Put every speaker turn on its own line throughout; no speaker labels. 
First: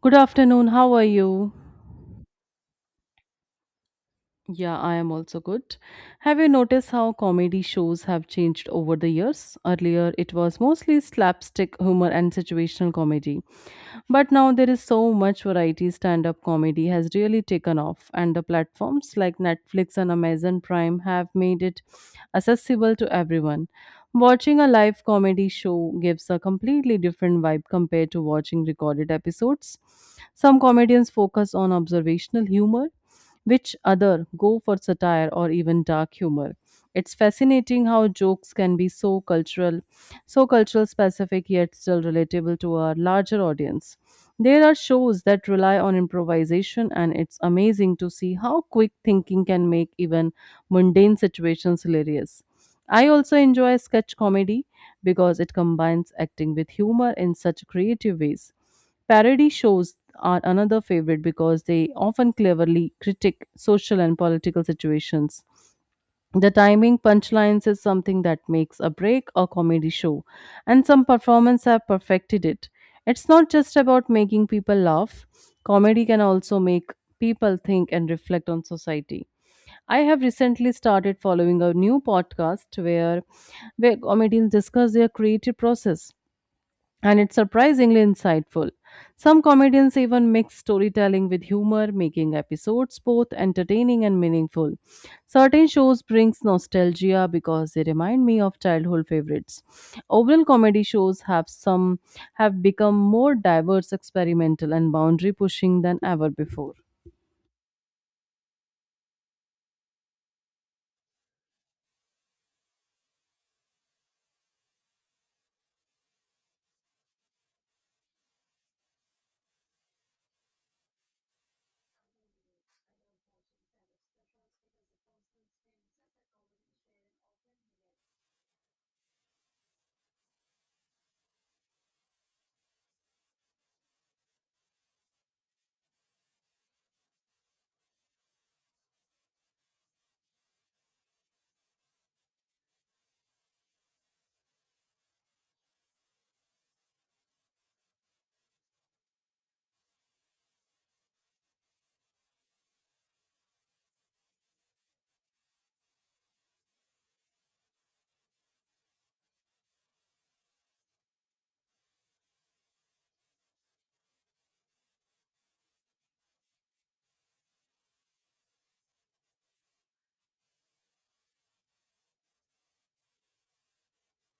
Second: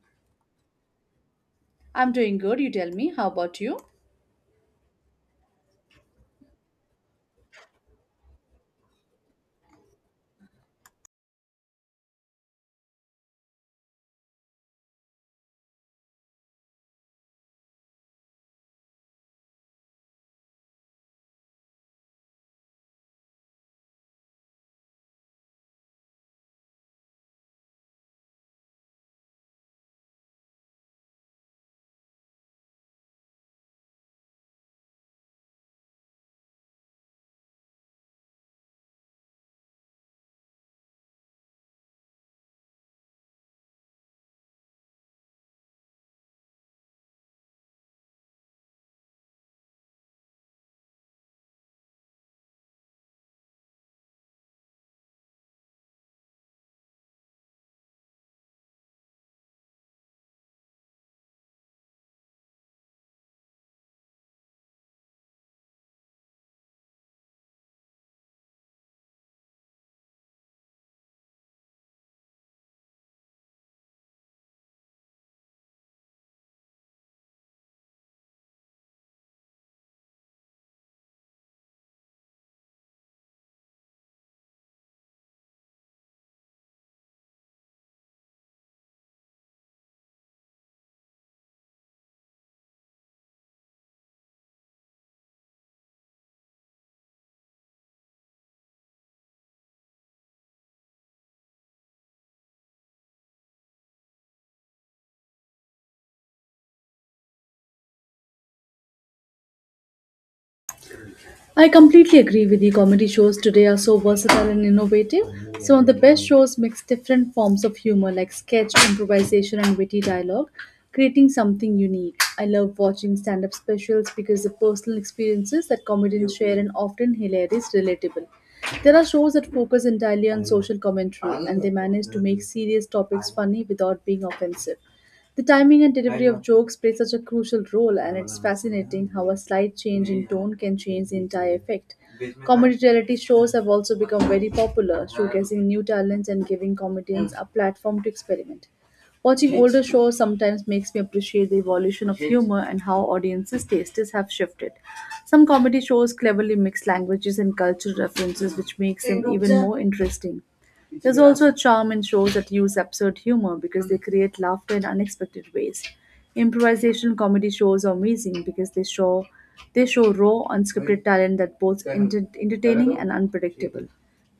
Good afternoon, how are you?
I'm doing good, you tell me. How about you?
Yeah, I am also good. Have you noticed how comedy shows have changed over the years? Earlier, it was mostly slapstick humor and situational comedy. But now there is so much variety. Stand up comedy has really taken off, and the platforms like Netflix and Amazon Prime have made it accessible to everyone. Watching a live comedy show gives a completely different vibe compared to watching recorded episodes. Some comedians focus on observational humor which other go for satire or even dark humor. It's fascinating how jokes can be so cultural specific yet still relatable to our larger audience. There are shows that rely on improvisation, and it's amazing to see how quick thinking can make even mundane situations hilarious. I also enjoy sketch comedy, because it combines acting with humor in such creative ways. Parody shows are another favorite because they often cleverly critique social and political situations. The timing punchlines is something that makes a break a comedy show, and some performers have perfected it. It's not just about making people laugh, comedy can also make people think and reflect on society. I have recently started following a new podcast where comedians discuss their creative process, and it's surprisingly insightful. Some comedians even mix storytelling with humor, making episodes both entertaining and meaningful. Certain shows brings nostalgia because they remind me of childhood favorites. Overall comedy shows have become more diverse, experimental and boundary pushing than ever before.
I completely agree with you. Comedy shows today are so versatile and innovative. Some of the best shows mix different forms of humor like sketch, improvisation, and witty dialogue, creating something unique. I love watching stand up specials because the personal experiences that comedians share and often hilarious, relatable. There are shows that focus entirely on social commentary and they manage to make serious topics funny without being offensive. The timing and delivery of jokes play such a crucial role, and it's fascinating how a slight change in tone can change the entire effect. Comedy reality shows have also become very popular, showcasing new talents and giving comedians a platform to experiment. Watching older shows sometimes makes me appreciate the evolution of humor and how audiences' tastes have shifted. Some comedy shows cleverly mix languages and cultural references, which makes them even more interesting. There's also a charm in shows that use absurd humor because they create laughter in unexpected ways. Improvisational comedy shows are amazing because they show raw, unscripted talent that both entertaining and unpredictable.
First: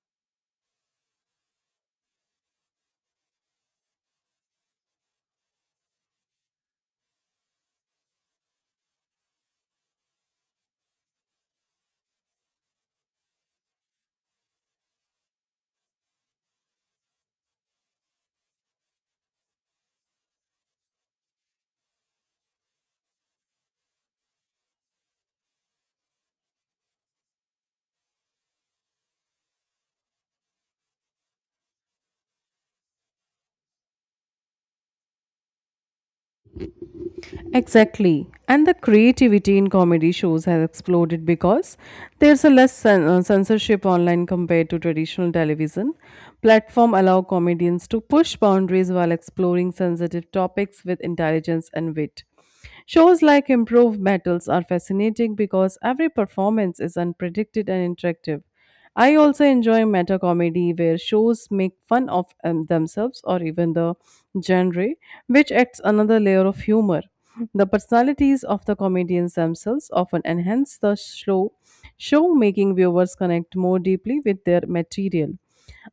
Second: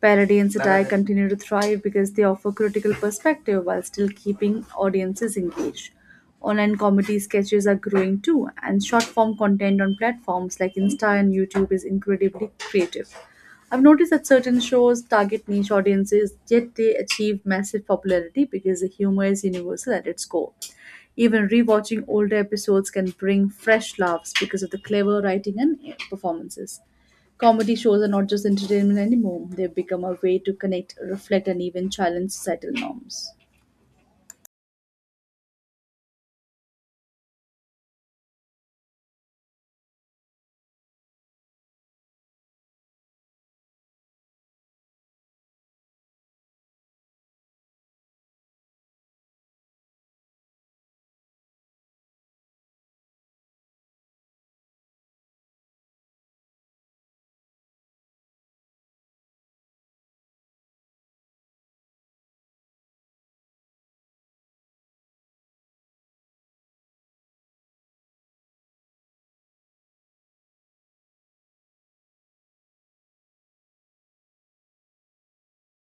Parody and satire continue to thrive because they offer critical perspective while still keeping audiences engaged. Online comedy sketches are growing too, and short form content on platforms like Insta and YouTube is incredibly creative. I've noticed that certain shows target niche audiences, yet they achieve massive popularity because the humor is universal at its core. Even rewatching older episodes can bring fresh laughs because of the clever writing and performances. Comedy shows are not just entertainment anymore, they've become a way to connect, reflect, and even challenge societal norms.
Exactly. And the creativity in comedy shows has exploded because there's a less censorship online compared to traditional television. Platform allow comedians to push boundaries while exploring sensitive topics with intelligence and wit. Shows like Improve Battles are fascinating because every performance is unpredicted and interactive. I also enjoy meta comedy where shows make fun of themselves or even the genre, which adds another layer of humor. The personalities of the comedians themselves often enhance the show, making viewers connect more deeply with their material.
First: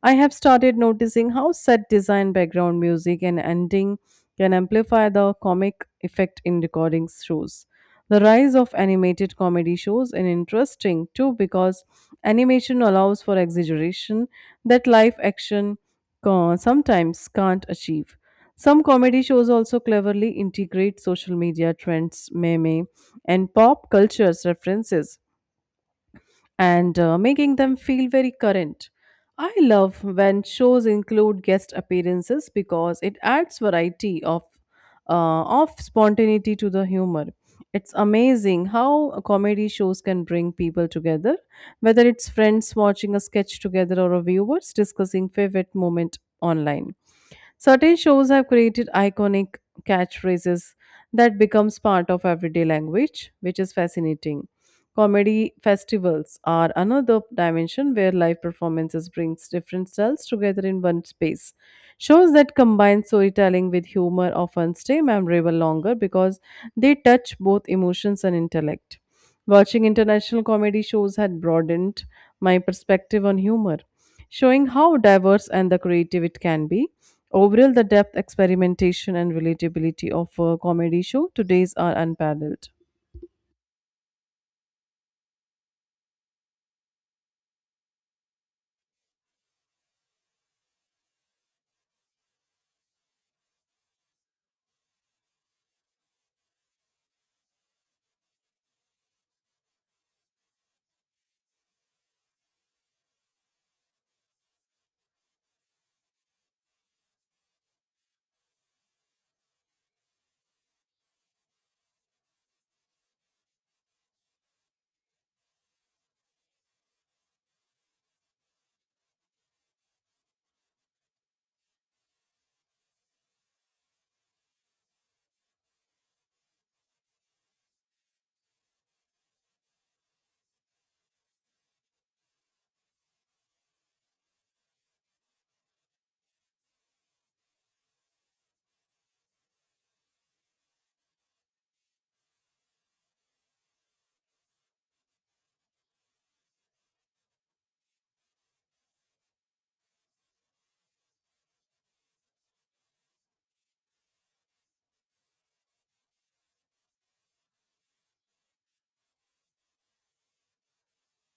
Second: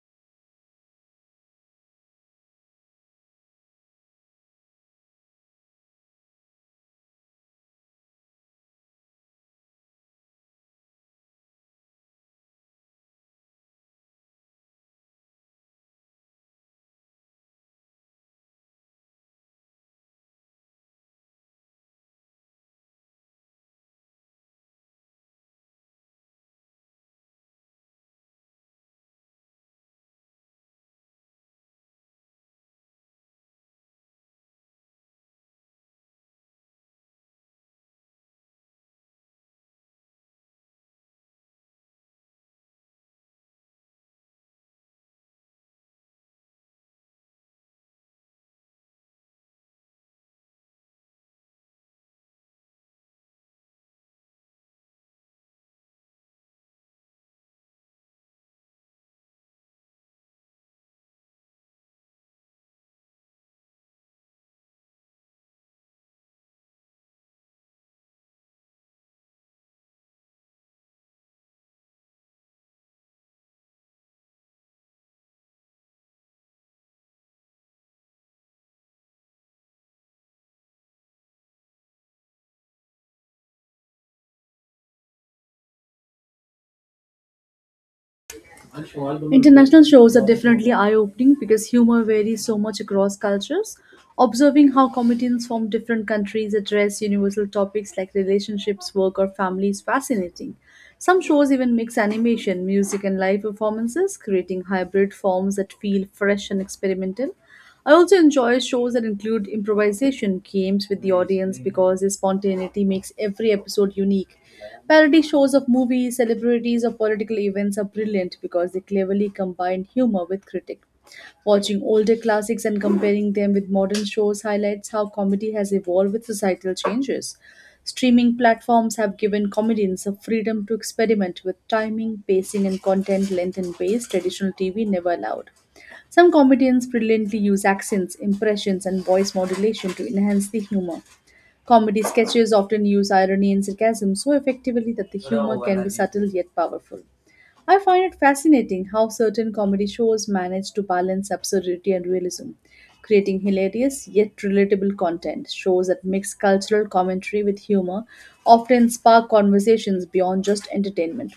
I have started noticing how set design, background music, and ending can amplify the comic effect in recording shows. The rise of animated comedy shows is interesting too because animation allows for exaggeration that live action sometimes can't achieve. Some comedy shows also cleverly integrate social media trends, meme, and pop culture's references and making them feel very current. I love when shows include guest appearances because it adds variety of spontaneity to the humor. It's amazing how comedy shows can bring people together, whether it's friends watching a sketch together or a viewers discussing favorite moment online. Certain shows have created iconic catchphrases that becomes part of everyday language, which is fascinating. Comedy festivals are another dimension where live performances brings different styles together in one space. Shows that combine storytelling with humor often stay memorable longer because they touch both emotions and intellect. Watching international comedy shows had broadened my perspective on humor, showing how diverse and the creative it can be. Overall, the depth, experimentation, and relatability of a comedy show today's are unparalleled.
International shows are definitely eye opening because humor varies so much across cultures. Observing how comedians from different countries address universal topics like relationships, work, or family is fascinating. Some shows even mix animation, music, and live performances, creating hybrid forms that feel fresh and experimental. I also enjoy shows that include improvisation games with the audience because the spontaneity makes every episode unique. Parody shows of movies, celebrities, or political events are brilliant because they cleverly combine humor with critique. Watching older classics and comparing them with modern shows highlights how comedy has evolved with societal changes. Streaming platforms have given comedians a freedom to experiment with timing, pacing, and content length and pace traditional TV never allowed. Some comedians brilliantly use accents, impressions, and voice modulation to enhance the humor. Comedy sketches often use irony and sarcasm so effectively that the humor can be subtle yet powerful. I find it fascinating how certain comedy shows manage to balance absurdity and realism, creating hilarious yet relatable content. Shows that mix cultural commentary with humor often spark conversations beyond just entertainment.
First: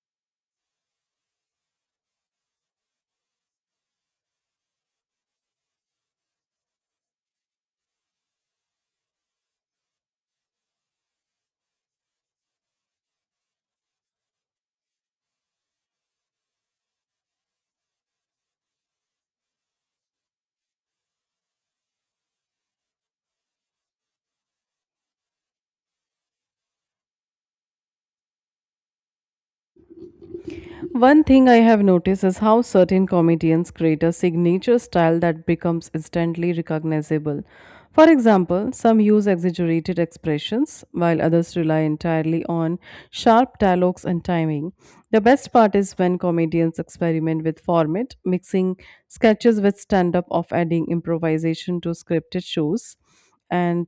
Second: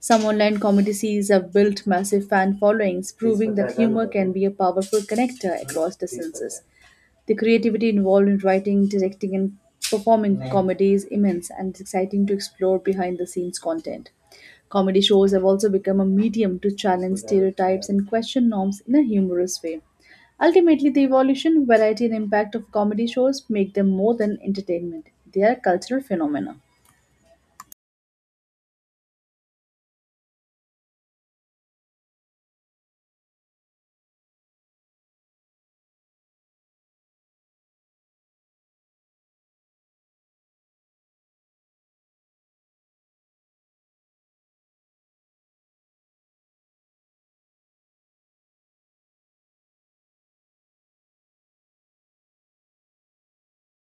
Some online comedy series have built massive fan followings, proving that humor can be a powerful connector across distances. The creativity involved in writing, directing, and performing comedy is immense and it's exciting to explore behind the scenes content. Comedy shows have also become a medium to challenge stereotypes and question norms in a humorous way. Ultimately, the evolution, variety, and impact of comedy shows make them more than entertainment, they are cultural phenomena.
One thing I have noticed is how certain comedians create a signature style that becomes instantly recognizable. For example, some use exaggerated expressions, while others rely entirely on sharp dialogues and timing. The best part is when comedians experiment with format, mixing sketches with stand up, of adding improvisation to scripted shows. And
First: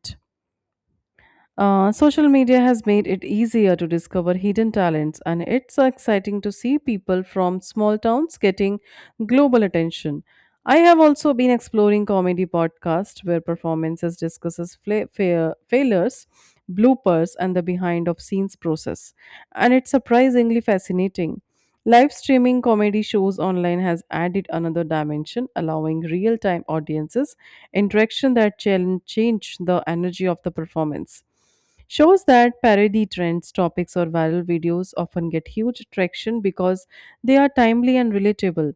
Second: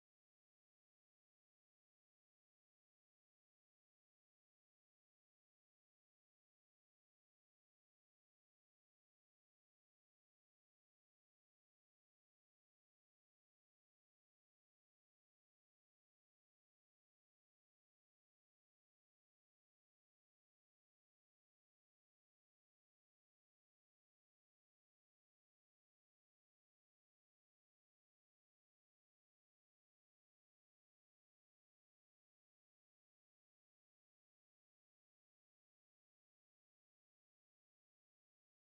Social media has made it easier to discover hidden talents, and it's exciting to see people from small towns getting global attention. I have also been exploring comedy podcasts where performances discusses failures, bloopers, and the behind of scenes process, and it's surprisingly fascinating. Live streaming comedy shows online has added another dimension, allowing real time audiences interaction that challenge change the energy of the performance. Shows that parody trends, topics, or viral videos often get huge traction because they are timely and relatable.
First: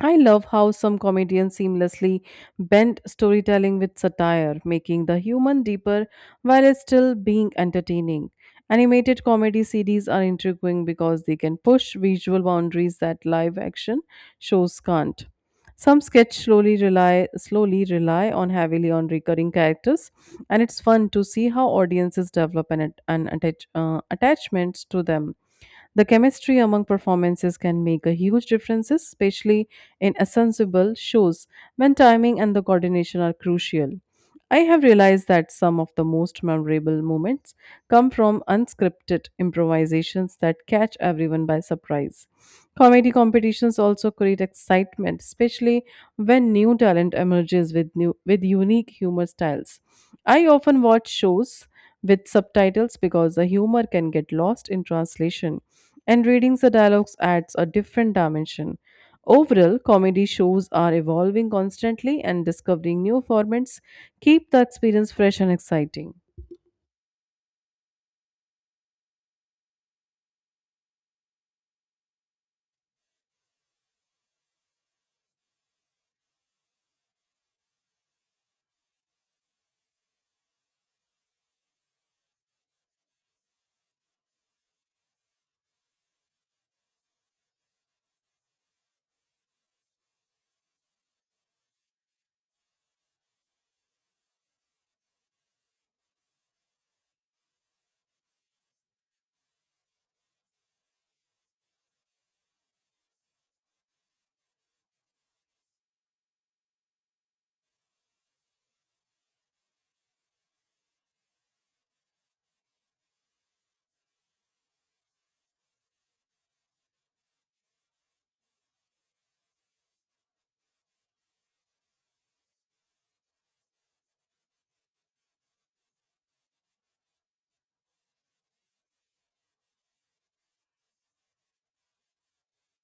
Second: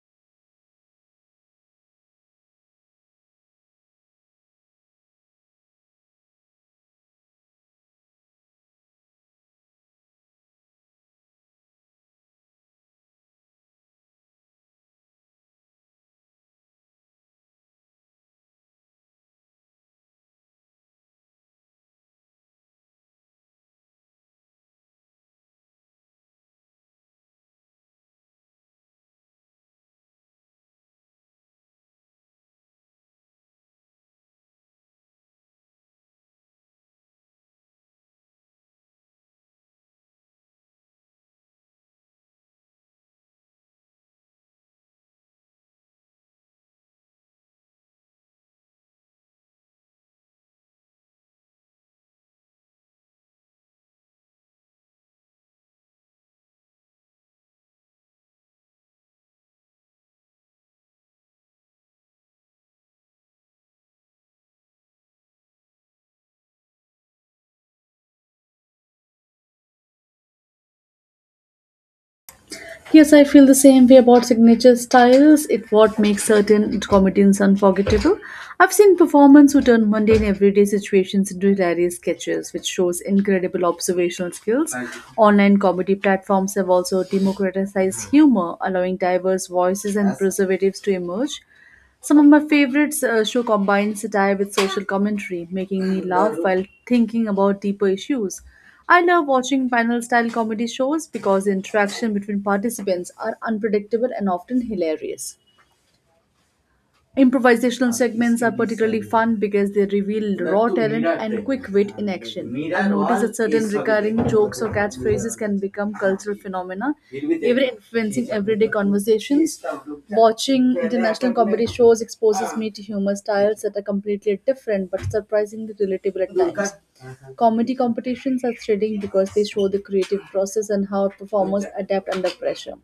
I love how some comedians seamlessly bend storytelling with satire, making the human deeper while it's still being entertaining. Animated comedy series are intriguing because they can push visual boundaries that live action shows can't. Some sketch slowly rely on heavily on recurring characters, and it's fun to see how audiences develop an attachments to them. The chemistry among performances can make a huge difference, especially in ensemble shows when timing and the coordination are crucial. I have realized that some of the most memorable moments come from unscripted improvisations that catch everyone by surprise. Comedy competitions also create excitement, especially when new talent emerges with unique humor styles. I often watch shows with subtitles because the humor can get lost in translation, and reading the dialogues adds a different dimension. Overall, comedy shows are evolving constantly, and discovering new formats keep the experience fresh and exciting.
Yes, I feel the same way about signature styles. It what makes certain comedians unforgettable. I've seen performers who turn mundane everyday situations into hilarious sketches, which shows incredible observational skills. Online comedy platforms have also democratized humor, allowing diverse voices and preservatives to emerge. Some of my favorites show combine satire with social commentary, making me laugh while thinking about deeper issues. I love watching panel style comedy shows because the interaction between participants are unpredictable and often hilarious. Improvisational segments are particularly fun because they reveal raw talent and quick wit in action. I've noticed that certain recurring jokes or catchphrases can become cultural phenomena, even influencing everyday conversations. Watching international comedy shows exposes me to humor styles that are completely different but surprisingly relatable at times. Comedy competitions are thrilling because they show the creative process and how performers adapt under pressure.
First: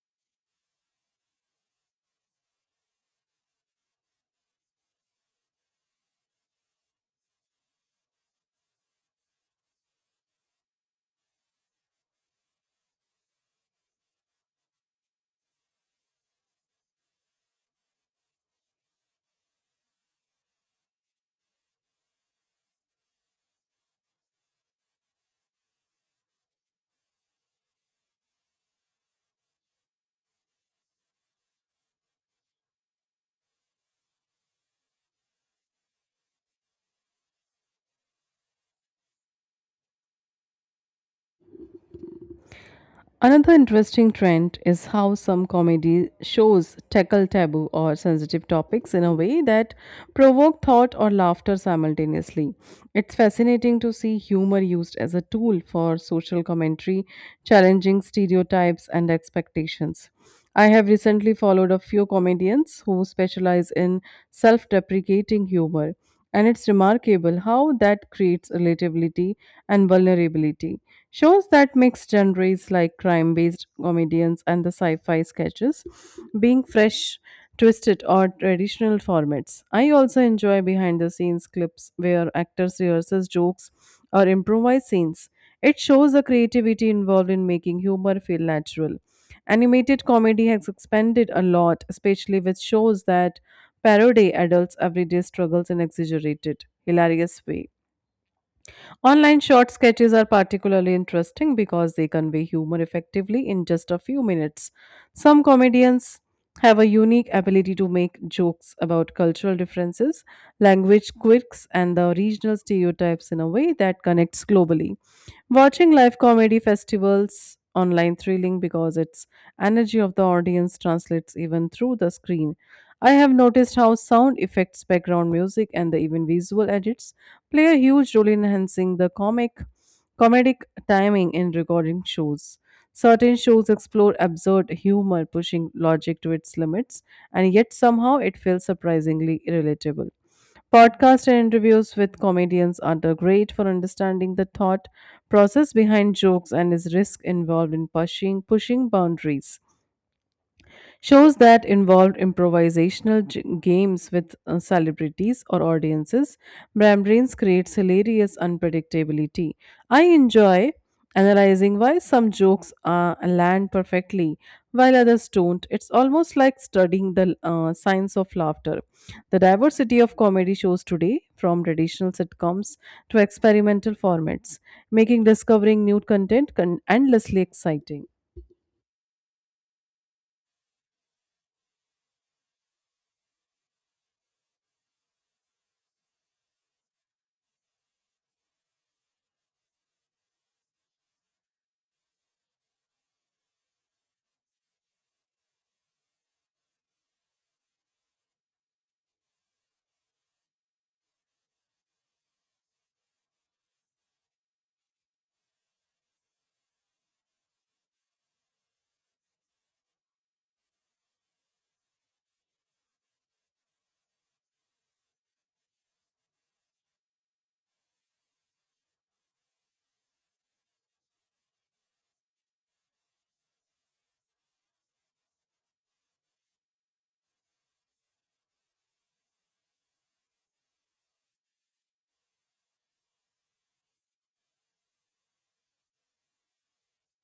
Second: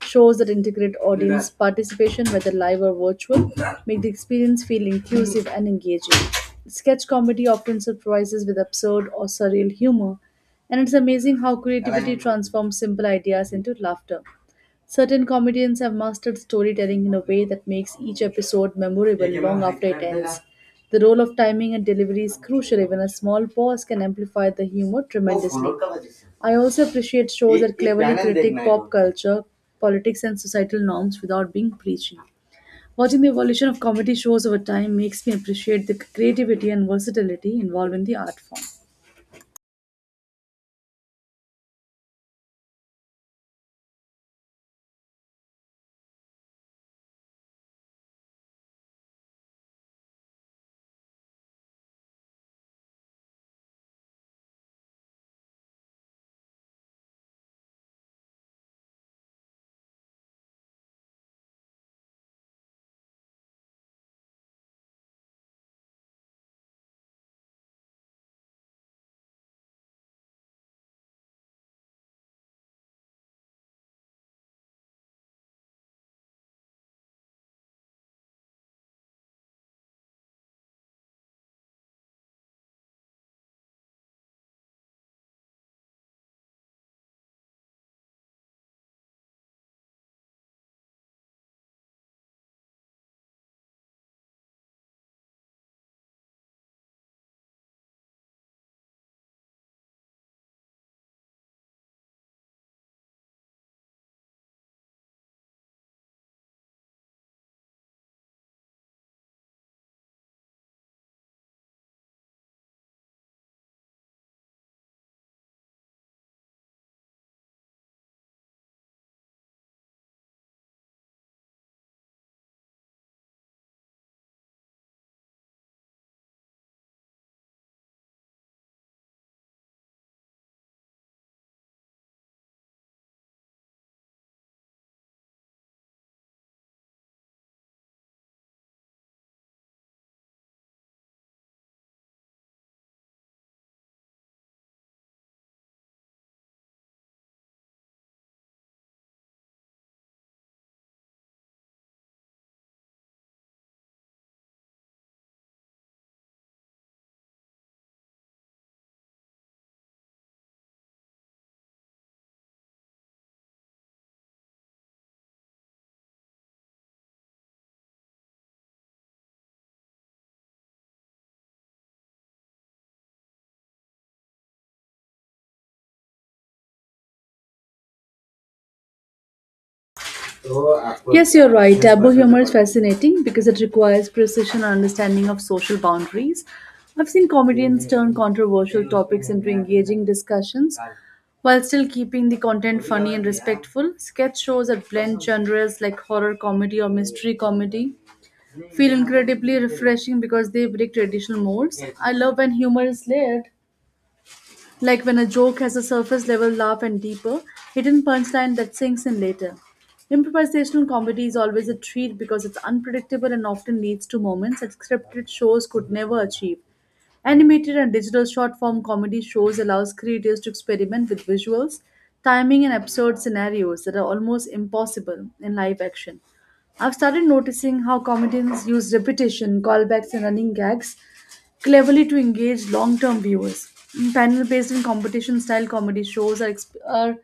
Shows that integrate audience participation, whether live or virtual, make the experience feel inclusive and engaging. Sketch comedy often surprises with absurd or surreal humor, and it's amazing how creativity transforms simple ideas into laughter. Certain comedians have mastered storytelling in a way that makes each episode memorable long after it ends. The role of timing and delivery is crucial, even a small pause can amplify the humor tremendously. I also appreciate shows that cleverly critique pop culture, politics, and societal norms without being preachy. Watching the evolution of comedy shows over time makes me appreciate the creativity and versatility involved in the art form.
Another interesting trend is how some comedy shows tackle taboo or sensitive topics in a way that provoke thought or laughter simultaneously. It's fascinating to see humor used as a tool for social commentary, challenging stereotypes and expectations. I have recently followed a few comedians who specialize in self deprecating humor, and it's remarkable how that creates relatability and vulnerability. Shows that mix genres like crime based comedians and the sci fi sketches being fresh, twisted, or traditional formats. I also enjoy behind the scenes clips where actors rehearse jokes or improvise scenes. It shows the creativity involved in making humor feel natural. Animated comedy has expanded a lot, especially with shows that parody adults' everyday struggles in exaggerated, hilarious way. Online short sketches are particularly interesting because they convey humor effectively in just a few minutes. Some comedians have a unique ability to make jokes about cultural differences language quirks, and the regional stereotypes in a way that connects globally. Watching live comedy festivals online thrilling because its energy of the audience translates even through the screen. I have noticed how sound effects, background music, and the even visual edits play a huge role in enhancing the comic comedic timing in recording shows. Certain shows explore absurd humor, pushing logic to its limits, and yet somehow it feels surprisingly relatable. Podcasts and interviews with comedians are the great for understanding the thought process behind jokes and is risk involved in pushing boundaries. Shows that involved improvisational games with celebrities or audiences, Brambrains creates hilarious unpredictability. I enjoy analyzing why some jokes land perfectly while others don't. It's almost like studying the science of laughter. The diversity of comedy shows today, from traditional sitcoms to experimental formats, making discovering new content endlessly exciting.
Yes, you're right. Taboo humor is fascinating because it requires precision and understanding of social boundaries. I've seen comedians turn controversial topics into engaging discussions while still keeping the content funny and respectful. Sketch shows that blend genres like horror comedy or mystery comedy feel incredibly refreshing because they break traditional modes. I love when humor is layered. Like when a joke has a surface level laugh and deeper, hidden punchline that sinks in later. Improvisational comedy is always a treat because it's unpredictable and often leads to moments that scripted shows could never achieve. Animated and digital short form comedy shows allows creators to experiment with visuals, timing and absurd scenarios that are almost impossible in live action. I've started noticing how comedians use repetition, callbacks, and running gags cleverly to engage long term viewers. Panel based and competition style comedy shows are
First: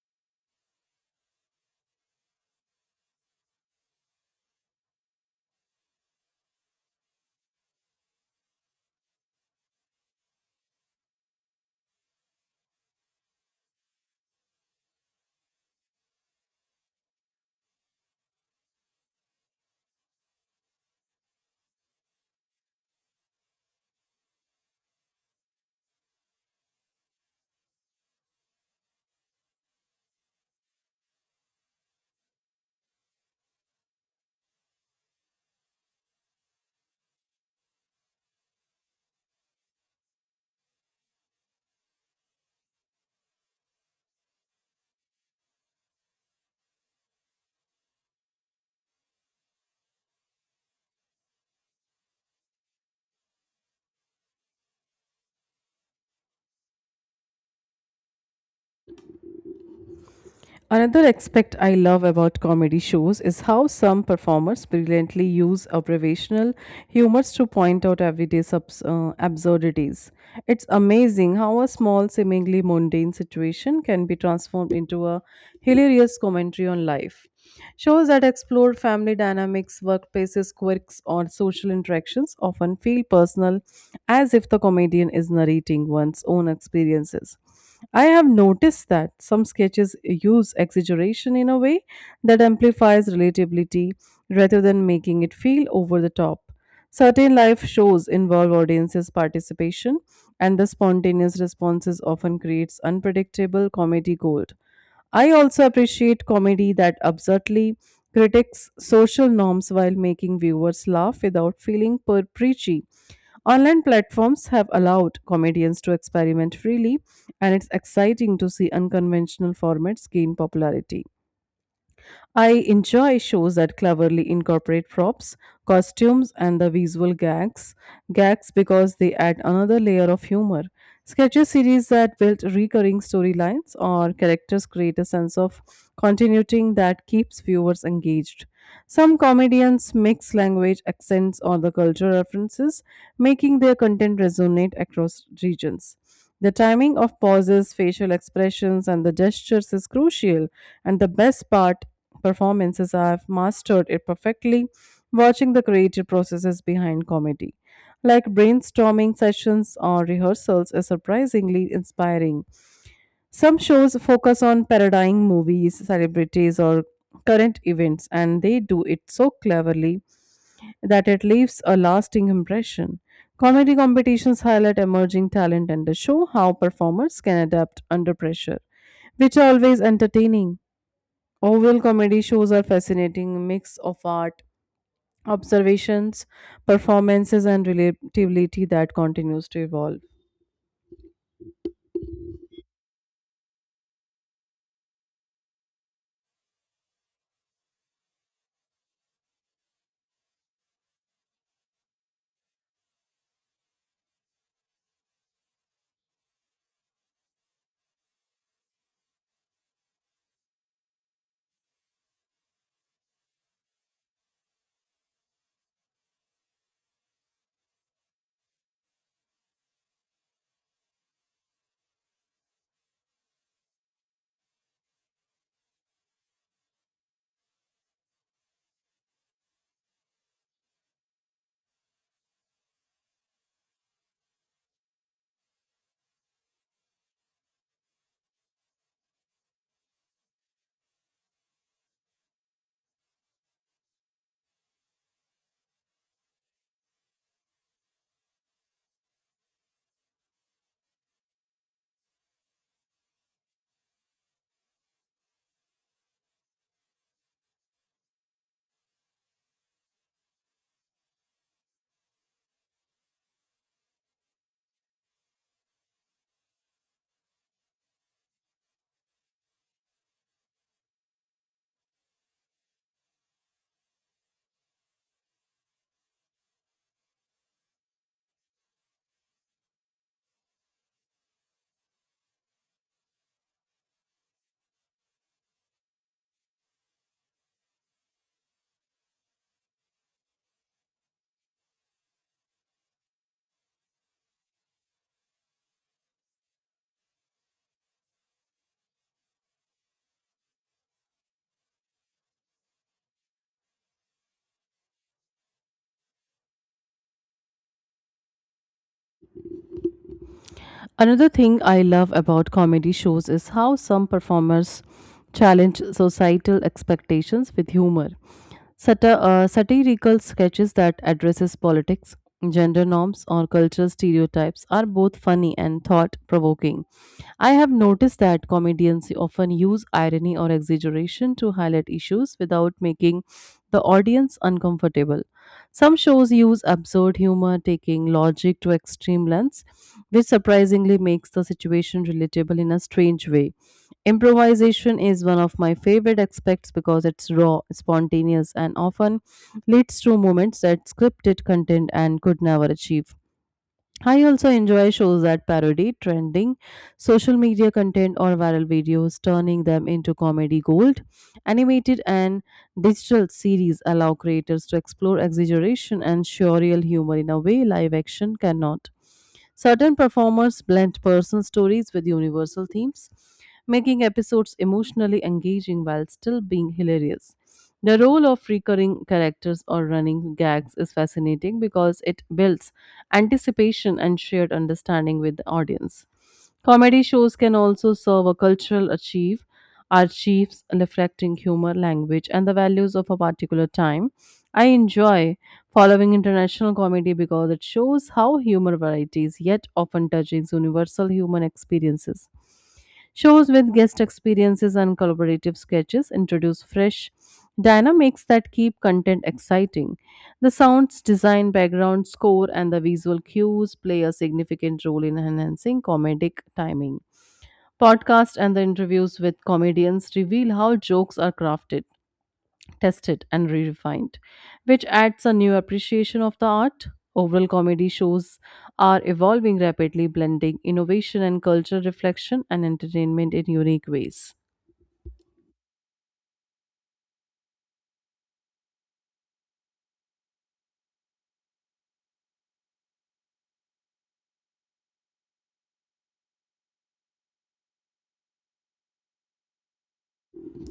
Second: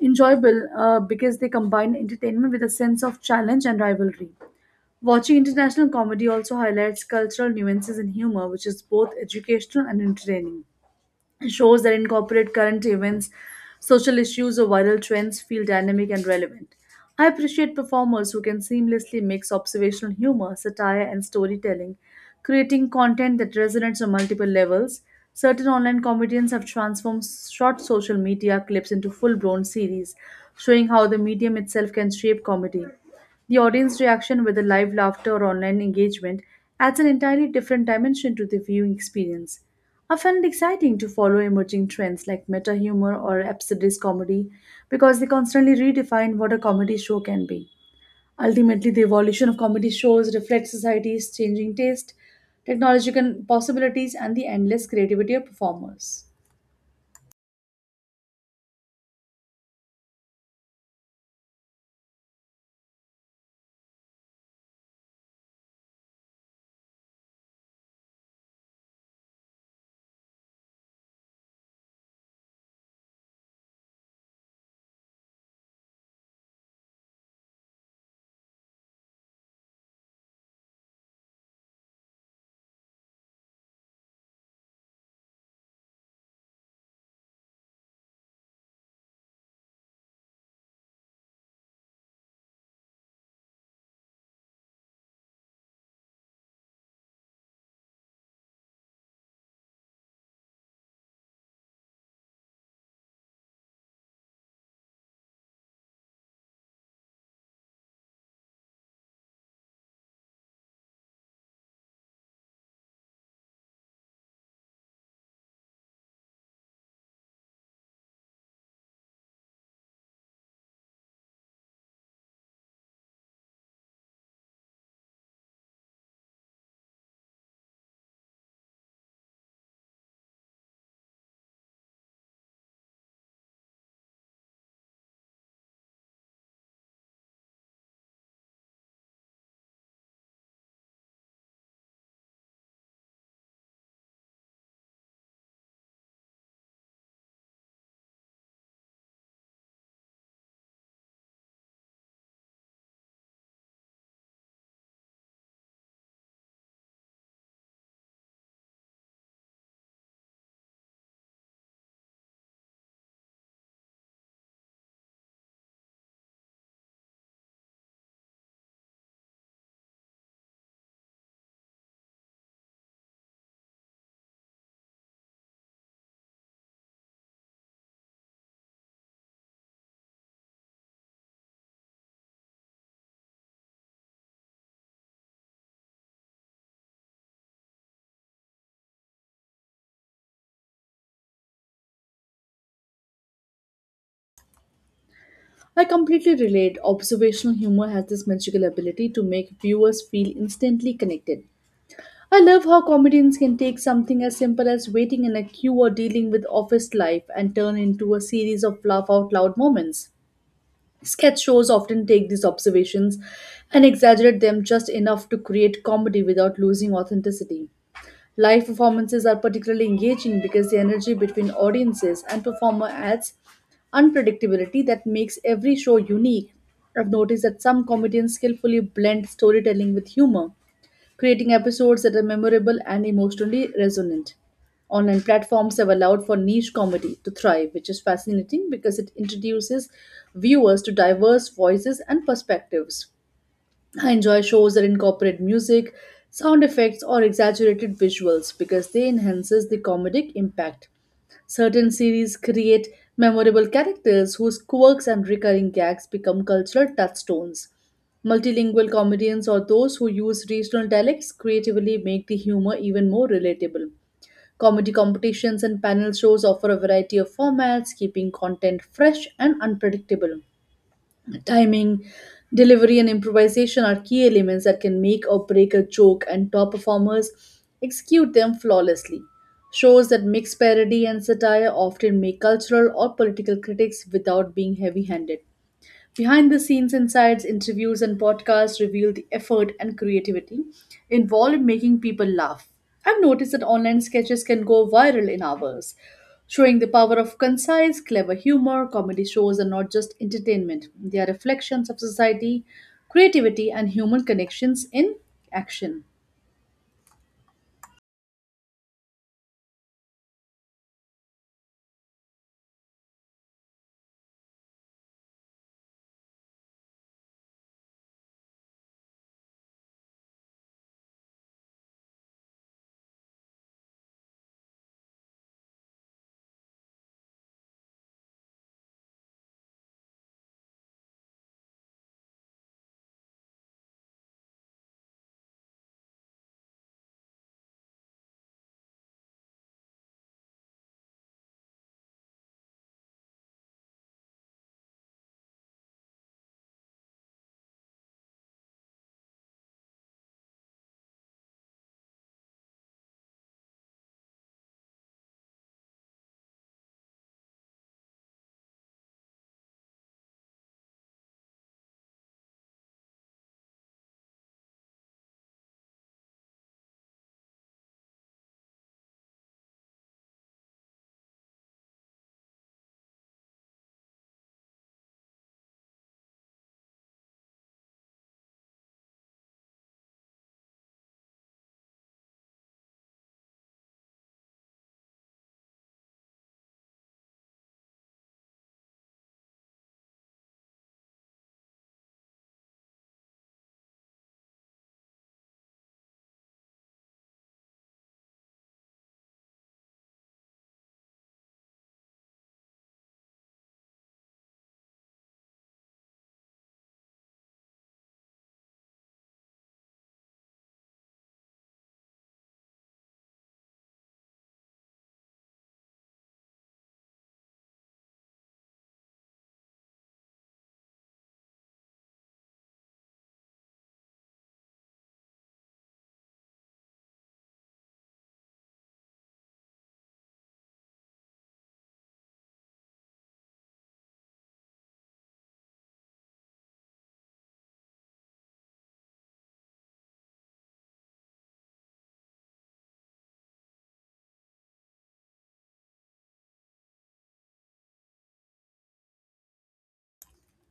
enjoyable because they combine entertainment with a sense of challenge and rivalry. Watching international comedy also highlights cultural nuances in humor, which is both educational and entertaining shows that incorporate current events, social issues, or viral trends feel dynamic and relevant. I appreciate performers who can seamlessly mix observational humor, satire, and storytelling, creating content that resonates on multiple levels. Certain online comedians have transformed short social media clips into full blown series, showing how the medium itself can shape comedy. The audience reaction, whether live laughter or online engagement, adds an entirely different dimension to the viewing experience. I find it exciting to follow emerging trends like meta humor or absurdist comedy because they constantly redefine what a comedy show can be. Ultimately, the evolution of comedy shows reflects society's changing taste, technological possibilities, and the endless creativity of performers.
Another aspect I love about comedy shows is how some performers brilliantly use observational humors to point out everyday absurdities. It's amazing how a small, seemingly mundane situation can be transformed into a hilarious commentary on life. Shows that explore family dynamics, workplaces, quirks, or social interactions often feel personal, as if the comedian is narrating one's own experiences. I have noticed that some sketches use exaggeration in a way that amplifies relatability rather than making it feel over the top. Certain live shows involve audiences' participation, and the spontaneous responses often creates unpredictable comedy gold. I also appreciate comedy that absurdly critiques social norms while making viewers laugh without feeling per preachy. Online platforms have allowed comedians to experiment freely, and it's exciting to see unconventional formats gain popularity. I enjoy shows that cleverly incorporate props, costumes, and the visual gags because they add another layer of humor. Sketches series that build recurring storylines or characters create a sense of continuity that keeps viewers engaged. Some comedians mix language, accents, or the cultural references, making their content resonate across regions. The timing of pauses, facial expressions, and the gestures is crucial. And the best part, performances, I have mastered it perfectly, watching the creative processes behind comedy. Like brainstorming sessions or rehearsals is surprisingly inspiring. Some shows focus on parodying movies, celebrities, or current events, and they do it so cleverly that it leaves a lasting impression. Comedy competitions highlight emerging talent and show how performers can adapt under pressure, which are always entertaining. Oval comedy shows are fascinating mix of art, observations, performances, and relatability that continues to evolve.
I completely relate. Observational humor has this magical ability to make viewers feel instantly connected, I love how comedians can take something as simple as waiting in a queue or dealing with office life and turn into a series of laugh out loud moments. Sketch shows often take these observations and exaggerate them just enough to create comedy without losing authenticity. Live performances are particularly engaging because the energy between audiences and performer adds unpredictability that makes every show unique. I've noticed that some comedians skillfully blend storytelling with humor creating episodes that are memorable and emotionally resonant. Online platforms have allowed for niche comedy to thrive, which is fascinating because it introduces viewers to diverse voices and perspectives. I enjoy shows that incorporate music, sound effects, or exaggerated visuals because they enhances the comedic impact. Certain series create memorable characters whose quirks and recurring gags become cultural touchstones. Multilingual comedians or those who use regional dialects creatively make the humor even more relatable. Comedy competitions and panel shows offer a variety of formats, keeping content fresh and unpredictable. Timing, delivery, and improvisation are key elements that can make or break a joke, and top performers execute them flawlessly. Shows that mix parody and satire often make cultural or political critics without being heavy handed. Behind the scenes insights, interviews, and podcasts reveal the effort and creativity involved in making people laugh. I've noticed that online sketches can go viral in hours, showing the power of concise, clever humor. Comedy shows are not just entertainment, they are reflections of society, creativity, and human connections in action.
Another thing I love about comedy shows is how some performers challenge societal expectations with humor. Satirical sketches that addresses politics, gender norms, or cultural stereotypes are both funny and thought-provoking. I have noticed that comedians often use irony or exaggeration to highlight issues without making the audience uncomfortable. Some shows use absurd humor, taking logic to extreme lengths, which surprisingly makes the situation relatable in a strange way. Improvisation is one of my favorite aspects because it's raw, spontaneous, and often leads to moments that scripted content and could never achieve. I also enjoy shows that parody trending social media content or viral videos, turning them into comedy gold. Animated and digital series allow creators to explore exaggeration and surreal humor in a way live action cannot. Certain performers blend personal stories with universal themes, making episodes emotionally engaging while still being hilarious. The role of recurring characters or running gags is fascinating because it builds anticipation, and shared understanding with the audience. Comedy shows can also serve a cultural achieve, archives reflecting humor, language, and the values of a particular time. I enjoy following international comedy because it shows how humor varieties yet often touches universal human experiences. Shows with guest experiences and collaborative sketches introduce fresh dynamics that keep content exciting. The sounds, design, background score, and the visual cues play a significant role in enhancing comedic timing. Podcasts and the interviews with comedians reveal how jokes are crafted tested and re-refined, which adds a new appreciation of the art. Overall comedy shows are evolving rapidly, blending innovation and cultural reflection and entertainment in unique ways.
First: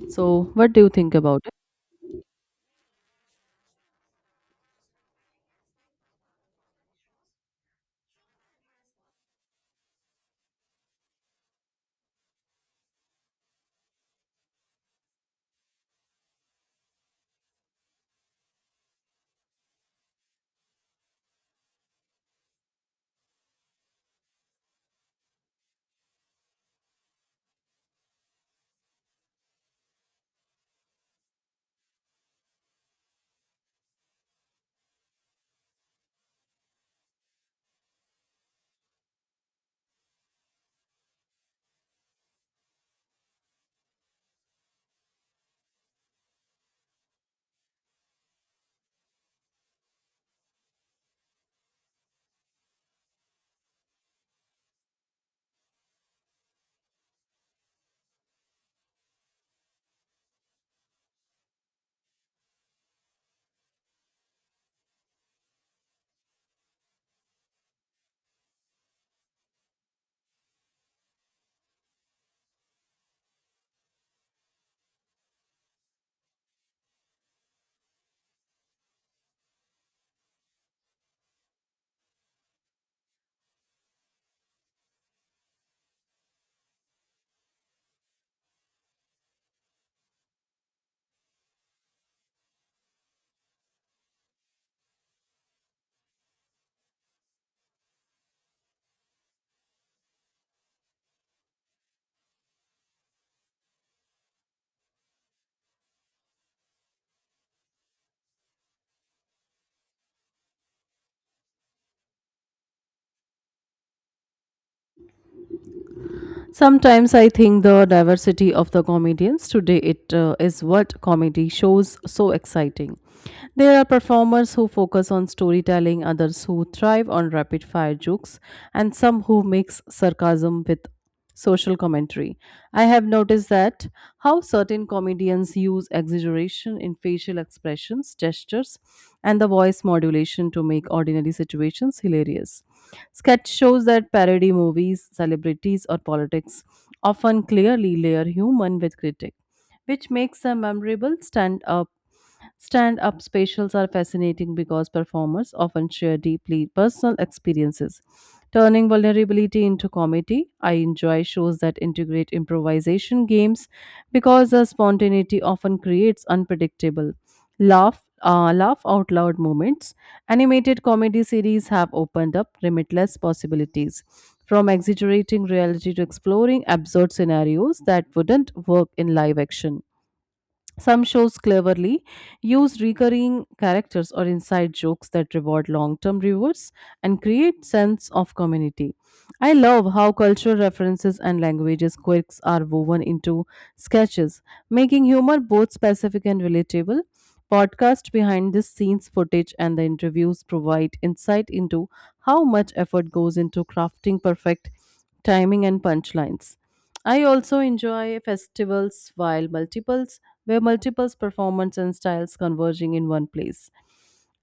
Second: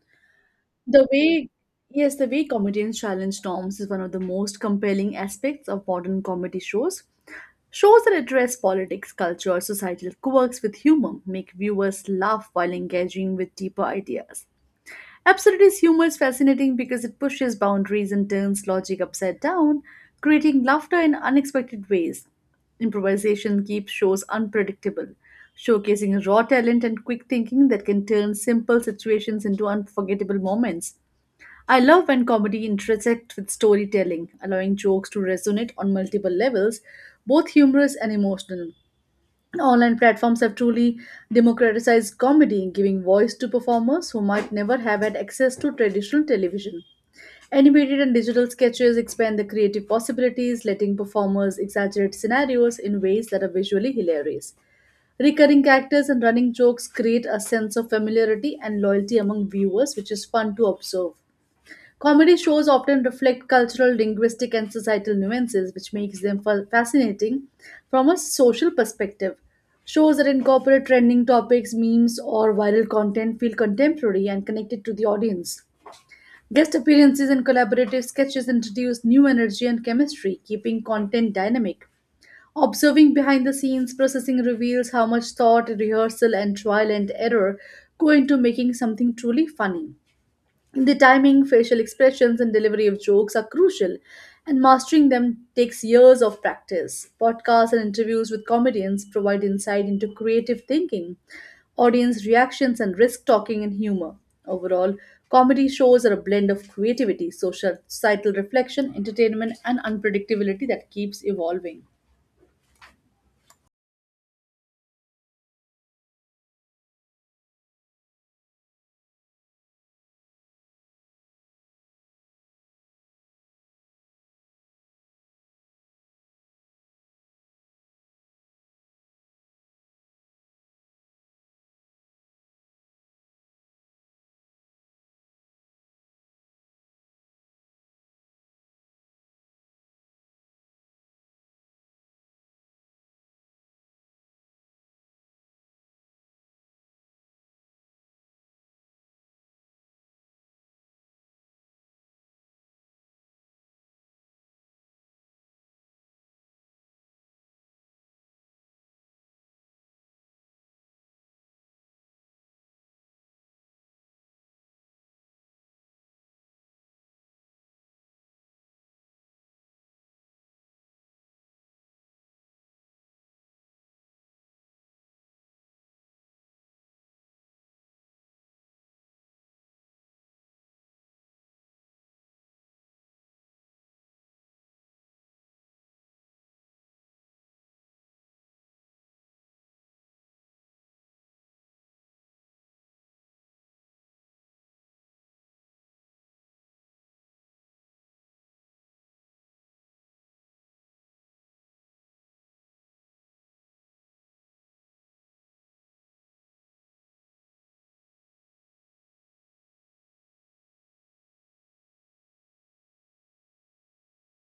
So, what do you
The
think about
way,
it?
yes, the way comedians challenge norms is one of the most compelling aspects of modern comedy shows. Shows that address politics, culture, or societal quirks with humor make viewers laugh while engaging with deeper ideas. Absurdist humor is fascinating because it pushes boundaries and turns logic upside down, creating laughter in unexpected ways. Improvisation keeps shows unpredictable, showcasing raw talent and quick thinking that can turn simple situations into unforgettable moments. I love when comedy intersects with storytelling, allowing jokes to resonate on multiple levels, both humorous and emotional. Online platforms have truly democratized comedy, giving voice to performers who might never have had access to traditional television. Animated and digital sketches expand the creative possibilities, letting performers exaggerate scenarios in ways that are visually hilarious. Recurring characters and running jokes create a sense of familiarity and loyalty among viewers, which is fun to observe. Comedy shows often reflect cultural, linguistic, and societal nuances, which makes them fascinating from a social perspective. Shows that incorporate trending topics, memes, or viral content feel contemporary and connected to the audience. Guest appearances and collaborative sketches introduce new energy and chemistry, keeping content dynamic. Observing behind the scenes processing reveals how much thought, rehearsal, and trial and error go into making something truly funny. The timing, facial expressions, and delivery of jokes are crucial, and mastering them takes years of practice. Podcasts and interviews with comedians provide insight into creative thinking, audience reactions, and risk talking and humor. Overall, comedy shows are a blend of creativity, social, societal reflection, entertainment, and unpredictability that keeps evolving.
Sometimes I think the diversity of the comedians today it is what comedy shows so exciting. There are performers who focus on storytelling, others who thrive on rapid fire jokes, and some who mix sarcasm with social commentary. I have noticed that how certain comedians use exaggeration in facial expressions, gestures, and the voice modulation to make ordinary situations hilarious. Sketch shows that parody movies, celebrities, or politics often clearly layer human with critique, which makes them memorable stand up Stand up specials are fascinating because performers often share deeply personal experiences, turning vulnerability into comedy. I enjoy shows that integrate improvisation games because the spontaneity often creates unpredictable laugh out loud moments. Animated comedy series have opened up limitless possibilities, from exaggerating reality to exploring absurd scenarios that wouldn't work in live action. Some shows cleverly use recurring characters or inside jokes that reward long-term viewers and create sense of community. I love how cultural references and languages quirks are woven into sketches, making humor both specific and relatable. Podcast behind the scenes footage and the interviews provide insight into how much effort goes into crafting perfect timing and punchlines. I also enjoy festivals while multiples, where multiples performance and styles converging in one place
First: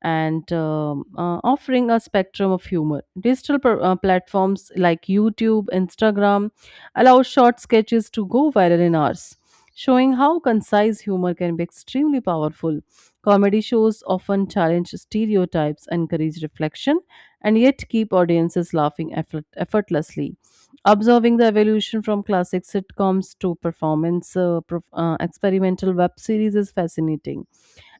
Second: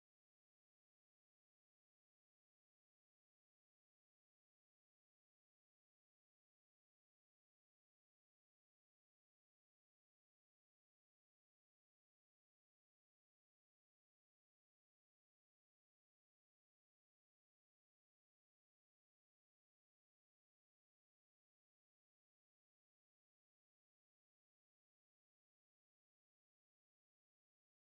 and offering a spectrum of humor. Platforms like YouTube, Instagram allow short sketches to go viral in hours showing how concise humor can be extremely powerful. Comedy shows often challenge stereotypes, encourage reflection, and yet keep audiences laughing effortlessly. Observing the evolution from classic sitcoms to experimental web series is fascinating,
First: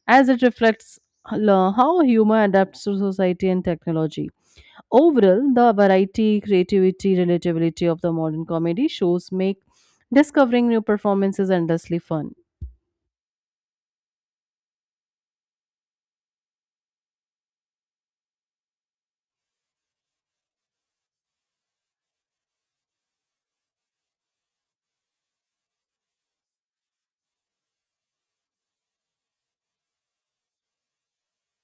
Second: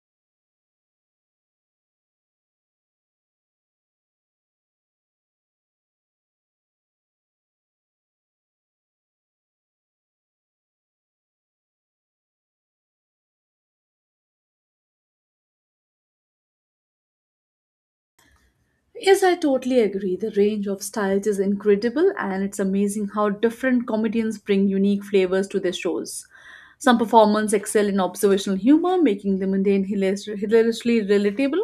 as it reflects how humor adapts to society and technology. Overall, the variety, creativity, relatability of the modern comedy shows make discovering new performances endlessly fun.
Yes, I totally agree. The range of styles is incredible, and it's amazing how different comedians bring unique flavors to their shows. Some performers excel in observational humor, making the mundane hilariously relatable,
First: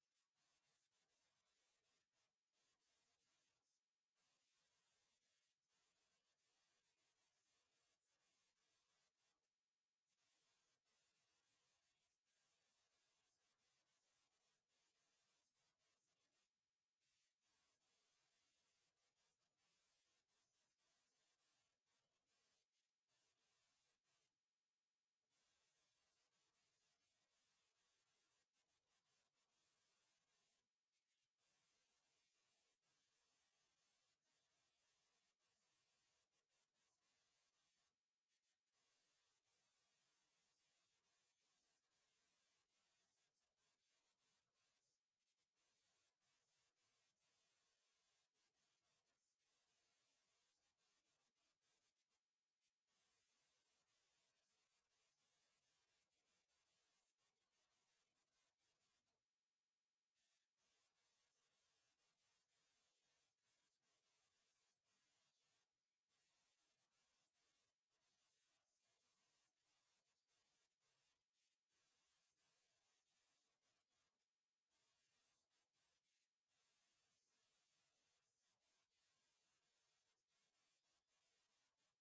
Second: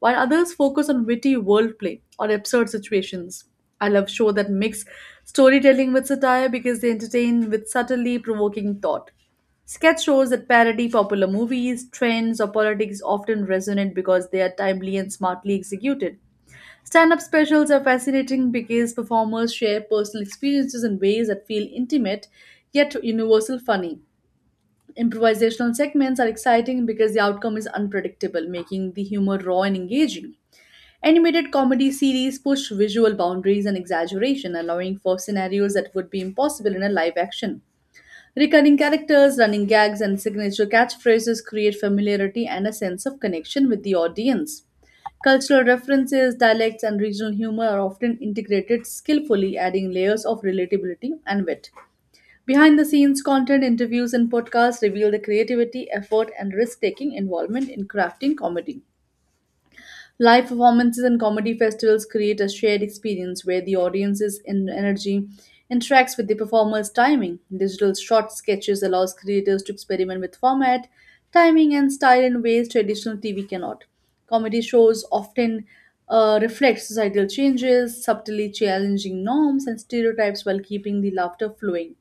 while others focus on witty wordplay or absurd situations. I love shows that mix storytelling with satire because they entertain with subtly provoking thought. Sketch shows that parody popular movies, trends, or politics often resonate because they are timely and smartly executed. Stand up specials are fascinating because performers share personal experiences in ways that feel intimate yet universal funny. Improvisational segments are exciting because the outcome is unpredictable, making the humor raw and engaging. Animated comedy series push visual boundaries and exaggeration, allowing for scenarios that would be impossible in a live action. Recurring characters, running gags, and signature catchphrases create familiarity and a sense of connection with the audience. Cultural references, dialects, and regional humor are often integrated skillfully, adding layers of relatability and wit. Behind the scenes content, interviews, and podcasts reveal the creativity, effort, and risk taking involvement in crafting comedy. Live performances and comedy festivals create a shared experience where the audience's energy interacts with the performer's timing. Digital short sketches allows creators to experiment with format, timing, and style in ways traditional TV cannot. Comedy shows often reflect societal changes, subtly challenging norms and stereotypes while keeping the laughter flowing.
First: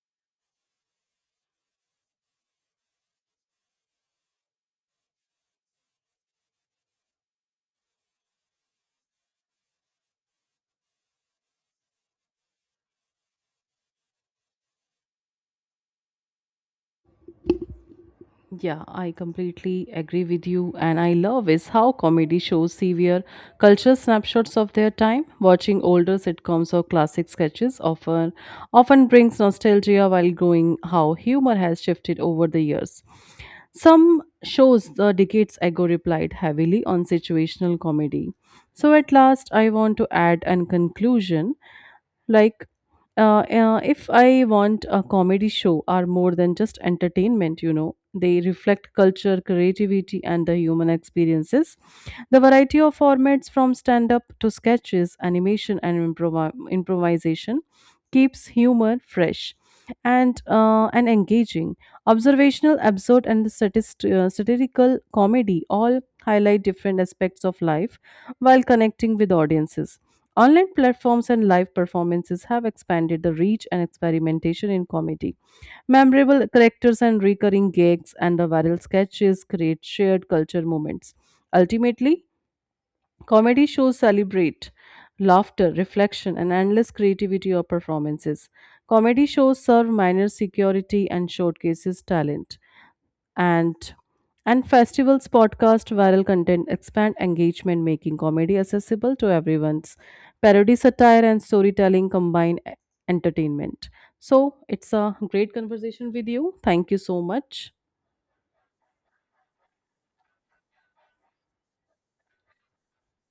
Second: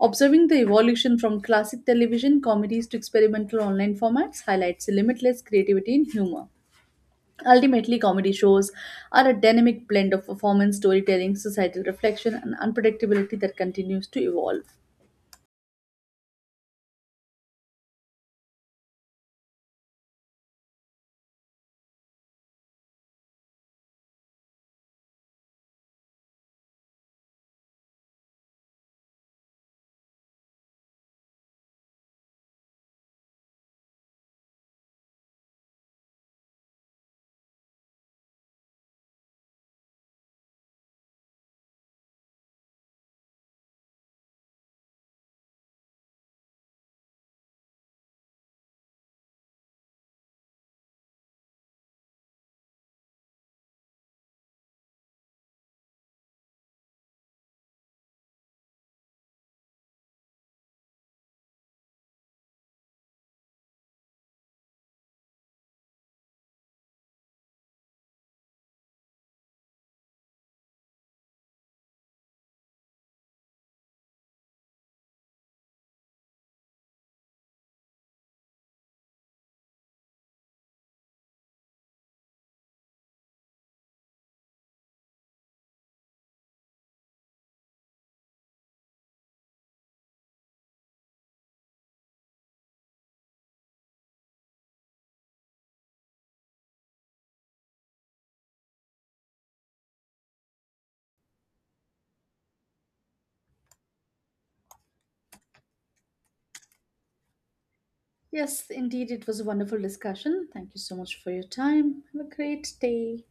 Observing the evolution from classic television comedies to experimental online formats highlights limitless creativity in humor. Ultimately, comedy shows are a dynamic blend of performance, storytelling, societal reflection, and unpredictability that continues to evolve.
Yeah, I completely agree with you, and I love is how comedy shows severe cultural snapshots of their time. Watching older sitcoms or classic sketches often brings nostalgia while growing how humor has shifted over the years. Some shows the decades ago replied heavily on situational comedy. So at last, I want to add an conclusion like if I want a comedy show are more than just entertainment you know they reflect culture creativity and the human experiences the variety of formats from stand up to sketches animation and improvisation keeps humor fresh and engaging observational absurd and the satirical comedy all highlight different aspects of life while connecting with audiences. Online platforms and live performances have expanded the reach and experimentation in comedy. Memorable characters and recurring gags and the viral sketches create shared culture moments. Ultimately, comedy shows celebrate laughter, reflection, and endless creativity of performances. Comedy shows serve minor security and showcases talent and and festivals podcast viral content expand engagement making comedy accessible to everyone's parody satire and storytelling combine entertainment so it's a great conversation with you thank you so much
Yes, indeed, it was a wonderful discussion. Thank you so much for your time. Have a great day.